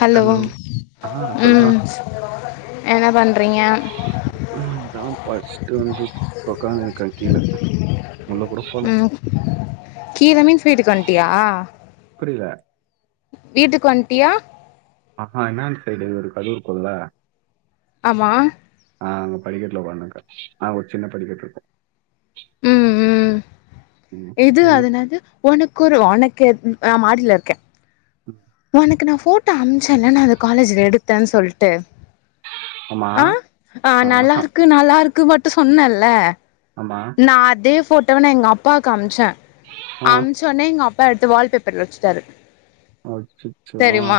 Hello ஆ சொல்றா ம் என்ன பண்றீங்க ம் தா பஸ்ட்டு வந்து ஒக்காந்துருக்கே ம் கீழ மீன்ஸ் வீட்டுக்கு வண்ட்டியா புரில வீட்டுக்கு வன்ட்டியா ஆஹா என்னான் சைடு ஒரு கது இருக்குல்ல ஆமா ஆ அங்க படிக்கட்ல ஓக்காந்துருக்கே ஆ ஒரு சின்ன படிக்கட்டு இருக்கு ம் ம் ம் இது நீயு அது என்னாது ஒனக்கு ஒரு ஒனக்கு மாடில இருக்கே ம் ஒனக்கு நா ஃபோட்டோ அமுச்சேல்ல நா அது காலேஜ்ல எடுத்தேன்னு சொல்ட்டு ஆமா ஆ ஆ நல்லா ஆஹா இருக்கு நல்லா இருக்கு மட்டு சொன்னல்ல ஆமா நா அதே ஃபோட்டாவ நா எங் அப்பாவுக்கு அம்ச்சே ஆ அம் சொன்னே எங்க அப்பா எடுத்து வால் பேப்பர்ல வச்சுட்டாரு ஓ சிட் தெரிமா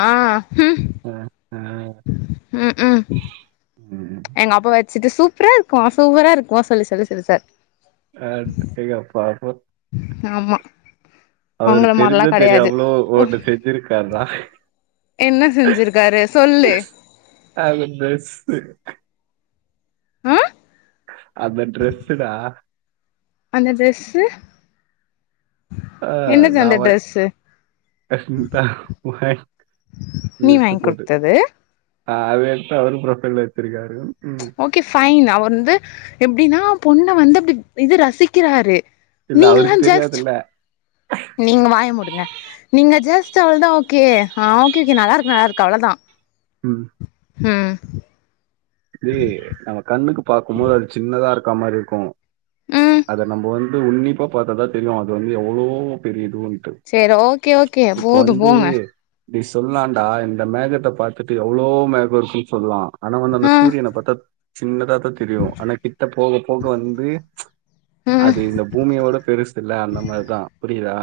ம் ஆ ஆ ம் ம் ம் எங்க அப்பா வச்சுட்டு சூப்பரா இருக்குமா சூப்பரா இருக்குமா சொல்லி சொல்லி சிரிச்சாரு ஹாட் எங்கப்பாவு ஆமா அவரு உங்கள மாரிலா தெரிஞ்சோ கெடையாது தெரியாமலோ ஓ ஒன்னு செஞ்சிருக்காருனா என்ன செஞ்சிருக்காரு சொல்லு அது ட்ரெஸு அ அந்த ட்ரெஸுடா அந்த ட்ரெஸு அ அந்த நான் வந் ட்ரெஸ்ஸு நீ வாங் குடுத்தது ஆ அத எடுத்து அவரு ப்ரொஃபைல்ல வச்சிருக்காரு ம் ஓகே ஃபைன் அவர் வந்து எப்டினா பொண்ண வந்து அப்டி இது ரசிக்கிறாரு இல்ல நீங்கல்லா அவருக்கு ஜஸ்ட் தெரியாதில்ல நீங்க வாய மூடுங்க நீங்க ஜஸ்ட் அவ்ளதா ஓகே ஆ ஓகே ஓகே நல்லார்க்கு நல்லார்க்கு அவ்ளதா ம் ம் டேய் நம்ம கண்ணுக்கு பாக்கும்போது அது சின்னதா இருக்க மாறி இருக்கு ம் அத நம்ம வந் டே உன்னிப்பா பாத்தாதான் தெரியும் அது வந்து எவ்ளோ பெரிய இதுனு சேரி ஓகே ஓகே போதும் போங்க நீ சொல்லான்டா இந்த மேகத்தை பாத்துட்டு எவ்ளோ மேகம் இருக்கும் சொல்லாம் ஆ சூரியன பாத்தா சின்னதா தான் தெரியும் ஆனா கிட்ட போக போக வந்து ம் அது இந்த பூமியோட பெருசு இல்ல அந்த மாரிதான் புரியுதா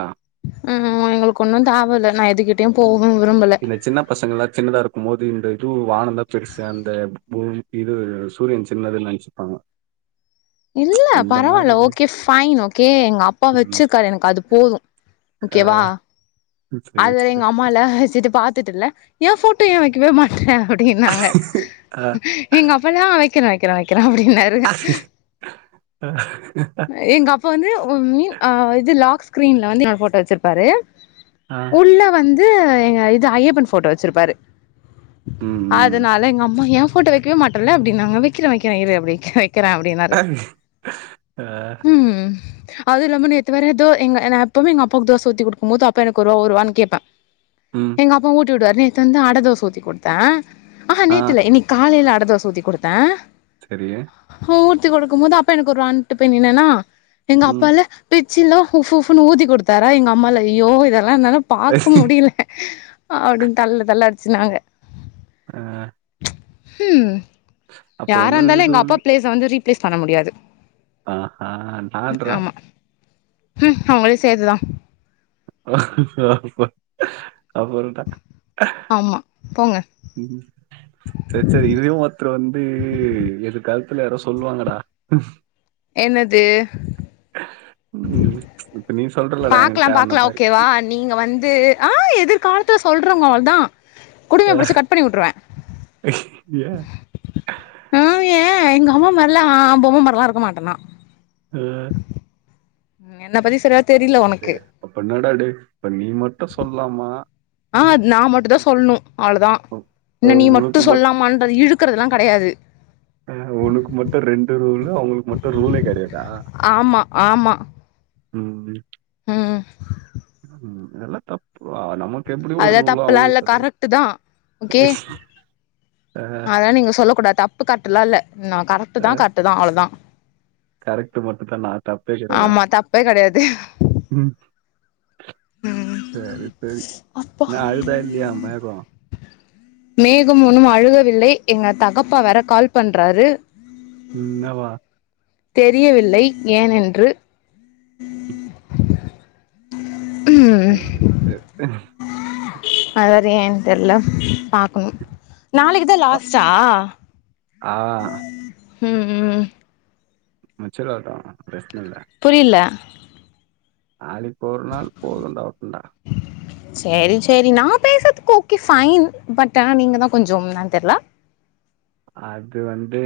ம் ம்ம் எங்களுக்கு ஒன்னும் தாவ இல்ல நான் எதுகிட்டயும் போகவும் விரும்பல பசங்கல்லாம் சின்னதா இருக்கும் போது இதுவும் வானம் தான் பெருசு அந்த இது சூரியன் சின்னதுன்னு சிப்பாங்க இல்ல பரவால்ல ஓகே ஃபைன் ஓகே எங்க அப்பா ம் வச்சிருக்காரு எனக்கு அது போதும் ஓகேவா ம் செர் செர் ஆமால வச்சுட்டு பாத்துட்டுல ஏன் போட்டோ ஏன் வைக்கவே மாட்ற அப்டின்னாங்க ஆ எங்கப்பால்லா வைக்கிறே வைக்கிறே வைக்கிறே அப்டின்னாரு எங்க அப்பா வந்து ஒரு மீன் இது லாக் ஸ்கிரீன்ல வந்து ஏ போட்டோ வச்சிருப்பாரு ஆ உள்ள வந்து எங்க இது ஐயப்பன் போட்டோ வச்சிருப்பாரு ம் ம் அதனால எங்க அம்மா ஏ போட்டோ வைக்கவே மாட்டேல்ல அப்டின்னாங்க வைக்கிறேன் வைக்கிறேன் இரு அப்டி வைக்கிறேன் அப்டின்னா ஆ ம் ம் அது இல்லாம நேத்து வேற எதோ எங்க நான் எப்போவுமே எங்க அப்பாவுக்கு தோசை ஊத்தி கொடுக்கும் போது அப்பா எனக்கு ஒரு வா ஒரு வா ன்னு கேப்பேன் ம் எங்க அப்பா ஊட்டி விடுவாரு நேத்து வந்து அட தோசை ஊத்தி கொடுத்தேன் ஆ நேத்து இல்ல ல இன்னைக்கு காலைல அட தோசை ஊத்தி குடுத்தேன் செரி ஊத்தி குடுக்கும் போது அப்பா எனக்கு ஒரு வான்ட்டு போய் நின்னேன்னா எங்க ம் அப்பால பிச்சலாம் உஃ உஃப்ன்னு ஊதி குடுத்தாரா எங்க அம்மால ஐயோ இதெல்லாம் என்னால பாக்க முடில சும்மா அப்டின்னு தலயில தலயில அடிச்சு நாங்க ஆ ம் அப்போ வந்து யாராருந்தாலும் எங்க அப்பா இதுவுலயு பிளேஸ் வந்து ரீப்ளேஸ் பண்ண முடியாது ஆ ஆ நான் ப்ரோ ஆமா ம் உங்களையும் சேத்துதான் அப்போறம் டா ஆமா போங்க ம் செரி செரி இதையும் ஒருத்தர் வந்து எதிர் காலத்துல யாரும் சொல்லுவாங்கடா என்னது ம் இப்ப நீ சொல்றலடா என்கிட்ட பாக்கலாம் அந்த பாக்கலாம் மாரி ஓகேவா நீங்க வந்து ஆ எதிர்காலத்துல சொல்றேங்க அவள்தான் குடுமிய அஹ், புடிச்சு கட் பண்ணி விட்டுருவேன் ஏன் ஆ ஏன் எங்க அம்மா மாரிலாம் அ பொம்ம மாரிலாம் இருக்க மாட்டேன்னா ஆ ம் என்ன பத்தி சரியா தெரில உனக்கு தப்பு என்னடா இருக்கு இப்ப நீ மட்டும் சொல்லலாமா ஆ ம், நா மட்டுந்தா சொல்ணு அவ்ளதா என்ன அஹ், நீ மட்டு உனக்கு மட்டும் சொல்லாமான்ற இழுக்கறதெல்லா கெடையாது ஆ உனக்கு மட்டு ரெண்டு ரூலு அவுங்களுக்கு மட்டு ரூலே கெடையாதா ஆமா ஆமா ம் ம் ம் ம் இதெல்லா தப்பு நமக் அதெலா தப்புலா இல்ல கரெக்ட்டுதா ஓகே அதலா நீங்க சொல்ல கூடாது தப்பு கர்ட்லா இல்ல ந கரெக்ட்தா கரெக்டுதா அவ்ளதா கரெக்ட்டு மட்டுந்தானா தப்பே கெடயாதா தப்பே கெடையாது ம் சரி சரி அப்பா என்ன அழுதா இல்லையா மேகோ மேகம் ஒன்னும் அழுகவில்லை எங்க தகப்பா வேற கால் பண்றாரு ம் என்னவா தெரியவில்லை ஏனென்று ஹம் ம் சரி. அவர் ஏன் தெர்ல பா க்கனு நாளைக்குதா லாஸ்ட்டா ஆ ம் ம் மச்சலாதா ப்ரச்ன இல்ல புரியில்ல நாளைக் ஒரு நாள் போதுன்டா வசந்தா செரி செரி நா பேசுறதுக்கு ஓகே ஃபைன் பட் ஆனா நீங்கதா கொஞ்சம் என்னான் தெர்ல அது வந்து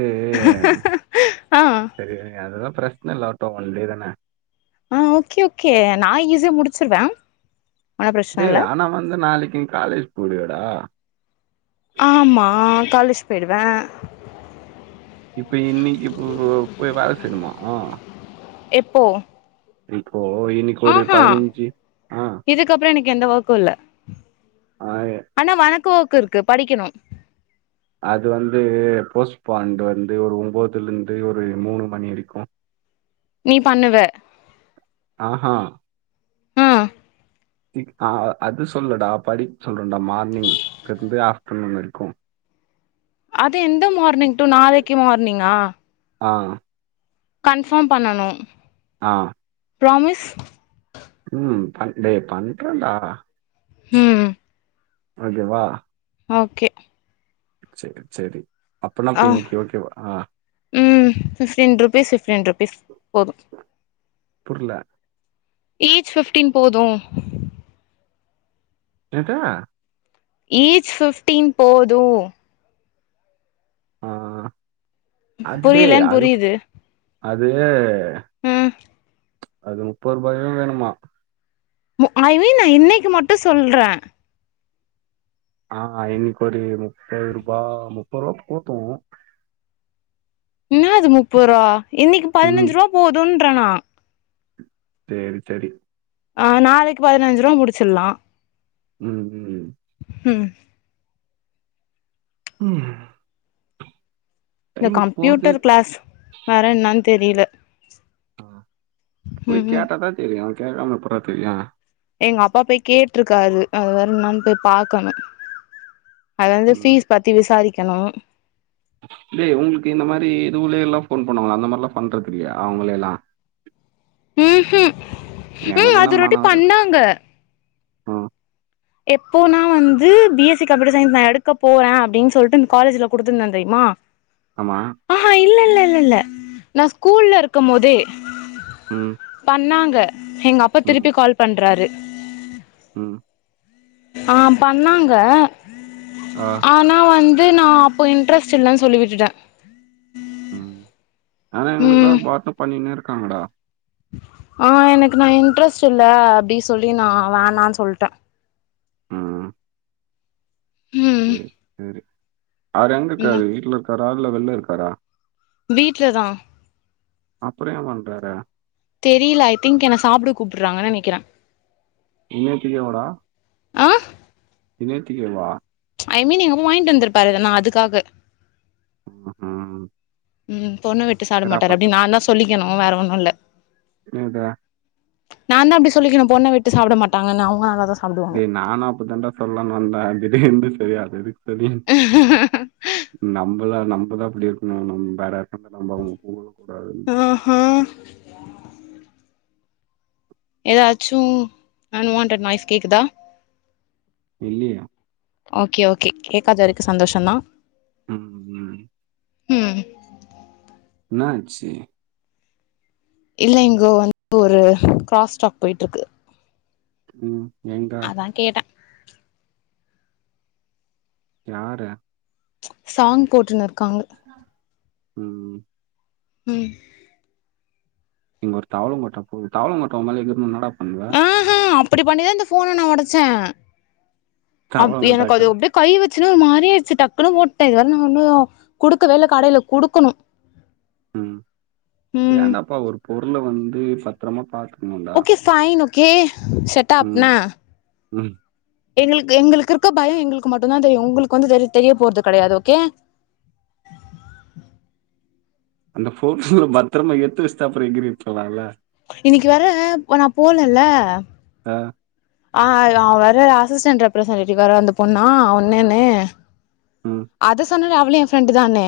ஆ செரி விடுங்க அதெலா பிரச் னல ட்டோ ஒன்டே தான ஆ ஓகே ஓகே நா ஈஸியா முடிச்சிருவே டே ஆனா வந்து நாளைக்கு நீ காலேஜ் போலியாடா ஆமா காலேஜ் போயிடுவ இப்ப இன்னைக்கு இப்ப போய் வேல செய்ணுமா எப்போ இப்போ இனி கொரு ஆஹா பதினஞ்சு ஆ இதுக்கப்றோ எனக்கு எந்த ஒர்க்கு இல்ல ஆ ஆனா வொனக்கு வொர்க் இருக்கு படிக்கணு அது வந்து போஸ்ட்பாண்ட் வந்து ஒரு ஒம்போதுல இருந்து ஒரு மூணு மணி வரிக்கு நீ பண்ணுவ ஆஹா ம் ஆ அது சொல்லுடா படிப் சொல்றன்டா மார்னிங் இருந்து ஆஃப்டர்நூன் வரிக்கு அது எந்த மார்னிங் டூ நாளைக்கு மார்னிங்கா ஆ கன்ஃபார்ம் பண்ணணு ஆ ப்ராமிஸ் ம் ப டே பண்றன்டா ம் ஓகேவா ஓகே சரி சரி அப்பனா ஆ இப்போ இன்னைக்கு ஓகேவா ஆ ம் ஃபிப்டின் ருபீஸ் ஃபிப்டின் ருபீஸ் போது புருல ஈச் ஃபிஃப்டின் போது எத ஈச் பிஃப்டீன் போது ஆ அடே புரியலன்னு அது புரியுது அது ம் அது முப்பது ரூபாயோ வேணுமா ஐ மீன் நா இன்னைக்கு மட்டு சொல்றே ஆ இனக்கு ஒரு முப்பது ரூபா முப்பது ரூபா போத்து என்ன அது முப்பது ரூவா இன்னைக்கு ம் பதிஞ்சு ரூவா போதுன்றண்ணா சேரி சரி ஆ நாளைக்கு பதினஞ்சுரூபா முடிச்சிட்லா ம் ம் ம் ம் இந்த டைம் போகிறது கம்ப்யூட்டர் க்ளாஸ் வேற என்னான்னு தெரியல போய் ம் ம் கேட்டாதா தெரியு கேக்காம எப்புறா தெரியு எங்க அப்பா போய் கேட்ருக்காரு அது வர என்னானு போய் பாக்கணு அது வந்து ம் ஃபீஸ் பத்தி விசாரிக்கணு டே உங்களுக்கு இந்த மாரி இதுலயல்லா போன் பண்ணுவாங்களா அந்த மாரில்லா பண்றதுல்லையா அவங்கள எல்லா ம் ம் ம் அது எங்களுக்கெல்லாம் ரொட்டி பண்ணாங்க ஆ எப்போனா வந்து பி எஸ் சி கப்யூட்டர் சயஸ் நா எடுக்க போறே அப்படின்னு சொல்லிட்டு இந்த காலேஜில குடுத்துருந்த தெரியுமா [inaudible] ஆமா ஆஹா இல்ல இல்ல இல்ல இல்ல நா ஸ்கூல்ல இருக்கும் போதே ம் பண்ணாங்க எங்கப்பா ம், திருப்பி கால் பண்றாரு ம் ஆ பண்ணாங்க ஆ ஆனா வந்து நா அப்போ இன்ட்ரெஸ்ட் இல்லைன்னு சொல்லிவிட்டுட்டே ம் ஆனா எங்களுக்கெல்லா ம் பார்ட்டு பண்ணினே இருக்காங்கடா ஆ எனக்கு நா இன்ட்ரெஸ்ட் இல்ல அப்படி சொல்லி நா வேணான்னு சொல்ட்டே ம் ம் சரி சரி அவரு எங்க என்ன இருக்காரு வீட்ல இருக்காரா இல வெள்ள இருக்காரா வீட்ல தா அப்பற ஏ பண்றாரு தெரியல ஐ திங்க் என்ன சாப்பட கூப்புறாங்கன்னு நெனக்கிறே இன்னேத்திக வடா ஆ இனைத்திகவ ஐ மீன் எங்க வாங்கிட்டு வந்திருப்பாரு நா அதுக்காக ம் ம் ம் ம் பொண்ணு விட்டு சாட மாட்டாரு அப்டி நாந்தா சொல்லிக்கணு வேற ஒன்னுல்ல சொல்றா நா தா அப்டி சொல்லிக்கணு பொண்ண விட்டு சாப்ட மாட்டாங்கன்னு அவுங்க நல்ல தா டேய் நானு அப்ப தண்டா சொல்லானு வந்தே இதுலேயே இருந்து செரி அது எதுக்கு செரி நம்மதா நம்மதா இப்டி இருக்கனு நம் வேற இக்க நம்ம அவுங்க போகவே கூடாதுன்னு ஆஹா ஏதாச்சு அன்வான்டட் நாய்ஸ் கேக்குதா இல்லையே ஓகே ஓகே கேக்காத வரைக்கு சந்தோஷந்தா ம் ம் ம் என்னாச்சி இல்லங்கோ வந்து ஒரு கிராஸ் ஸ்டாக் போய்ட்ருக்கு ம் எங்க ஆ கேட்ட யார்ர சாங் போட்டுனுருக்காங்க ம் ம் இங்க ஒரு தவளங்கோட்டா போது தவளங்கோட்டா உ மேல எகுறுனுனா என்னடா பண்ணுவ ஆஹா அப்டி பண்ணிதா இந்த ஃபோன நா ஒடச்சே அப் கவலப்பட்டா எனக் அது கட அப்டேயே கை வச்சுன்னு ஒரு மாரியே ஆய்ச்சு டக்குனு போட்ட இது வர நா ஒன்னு குடுக்க வேல்ல கடையில குடுக்கணு [inaudible] ம் ம் வேண்டாப்பா ஒரு பொருள வந்து பத்தரமா பாத்துக்னுடா ஓகே ஃபைன் ஓகே செட்டாப் என்ன ம் எங்களுக்கு எங்களுக்கிருக்க பயோ எங்களுக்கு மட்டு தா தெரியு உங்களுக்கு வந்து தெரி தெரிய போறது கெடையாது ஓகே அந்த பொருள பத்ரமா எத்து வச்ட்டு அப்புறோ எங்கிரு வெக்கலா இல்ல இன்னைக்கு வேற வேனா போலல்ல ஆ ஆ அவ வேற அசிஸ்டன்ட் ரெப்ரசென்டேட்டிவ் வேற அந்த பொண்ணா ஓன்னேன்னு ம் அத சொன்ன இல்ல அவளு எ ஃப்ரெண்டு் தானு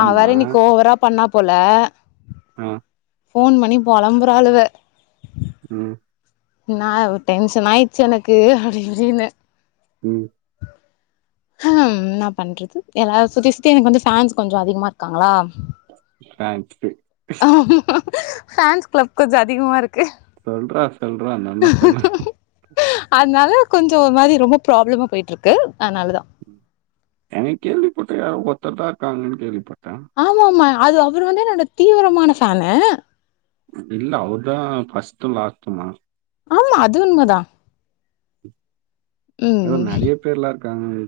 அவ வேற இன்னைக்கு ஓவரா பண்ணா போல ஆ ஃபோன் பண்ணி பொளம்புறாளுவ ம் நா டென்ஷன் ஆயிச்சு எனக்கு அப்டி இப்டின்னு ம் ஹம் என்ன பண்றது எல்லாரு சுத்தி சுத்தி எனக்கு வந்து ஃபேன்ஸ் கொஞ்சோ அதிகமா இருக்காங்களா ஃபேன்ஸு ஆமா ஃபேன்ஸ் கிளப் கொஞ்சோ அதிகமாருக்கு சொல்றா சொல்றா என்னாமா சொல்லு அத்னால கொஞ்சோ ஒரு மாதி ரொம்ப ப்ராப்ளமா போய்ட்டுருக்கு அதனால தா அன்னைக் கேள்வி பட்ருக்கே யாரோ ஒத்தர்தாருக்காங்கன்னு கேள்வி பட்டே ஆமா ஆமா அது அவரு வந்து என்னோட தீவிரமான ஃபேனு இல்ல அவ்ருதா ஃபஸ்ட்டு லாஸ்ட்டுமா ஆமா அது உண்மதா ஏதோ ம் நறைய பேர்ல்லா இருக்காங்களே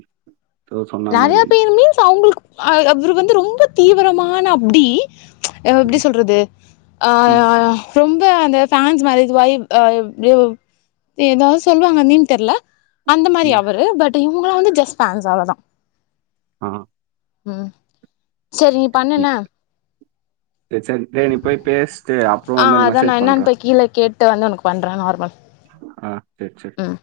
நறைய பேர் மீன்ஸ் அவுங்களுக்கு அ அவ்ரு வந்து ரொம்ப தீவிரமான அப்டி [unintelligible] எப்டி ம் சொல்றது ஆ ம் ரொம்ப அந்த ஃபேன்ஸ் மாரி இது வாயி ஆ [unintelligible] ஏதாவ் சொல்லுவாங்க நீம் தெர்ல அந்த மாரி ம் அவ்ரு பட் இவுங்களா வந்து ஜஸ்ட் ஃப்ன்ஸ்ஸு அவ்ளோதா ஆ ம் சரி நீ பண்ணு செ என்ன செரி செரி நீ போய் பேஸ்ட்டு அப்புறோ ஆ வந்து எனக்கு அதா நா மெசேஜ் என்னன்னு பண்றே போய் கீழ கேட் ட்டு வந்து உனக்கு பண்றே நார்மல் ஆ செர் சேர் ம்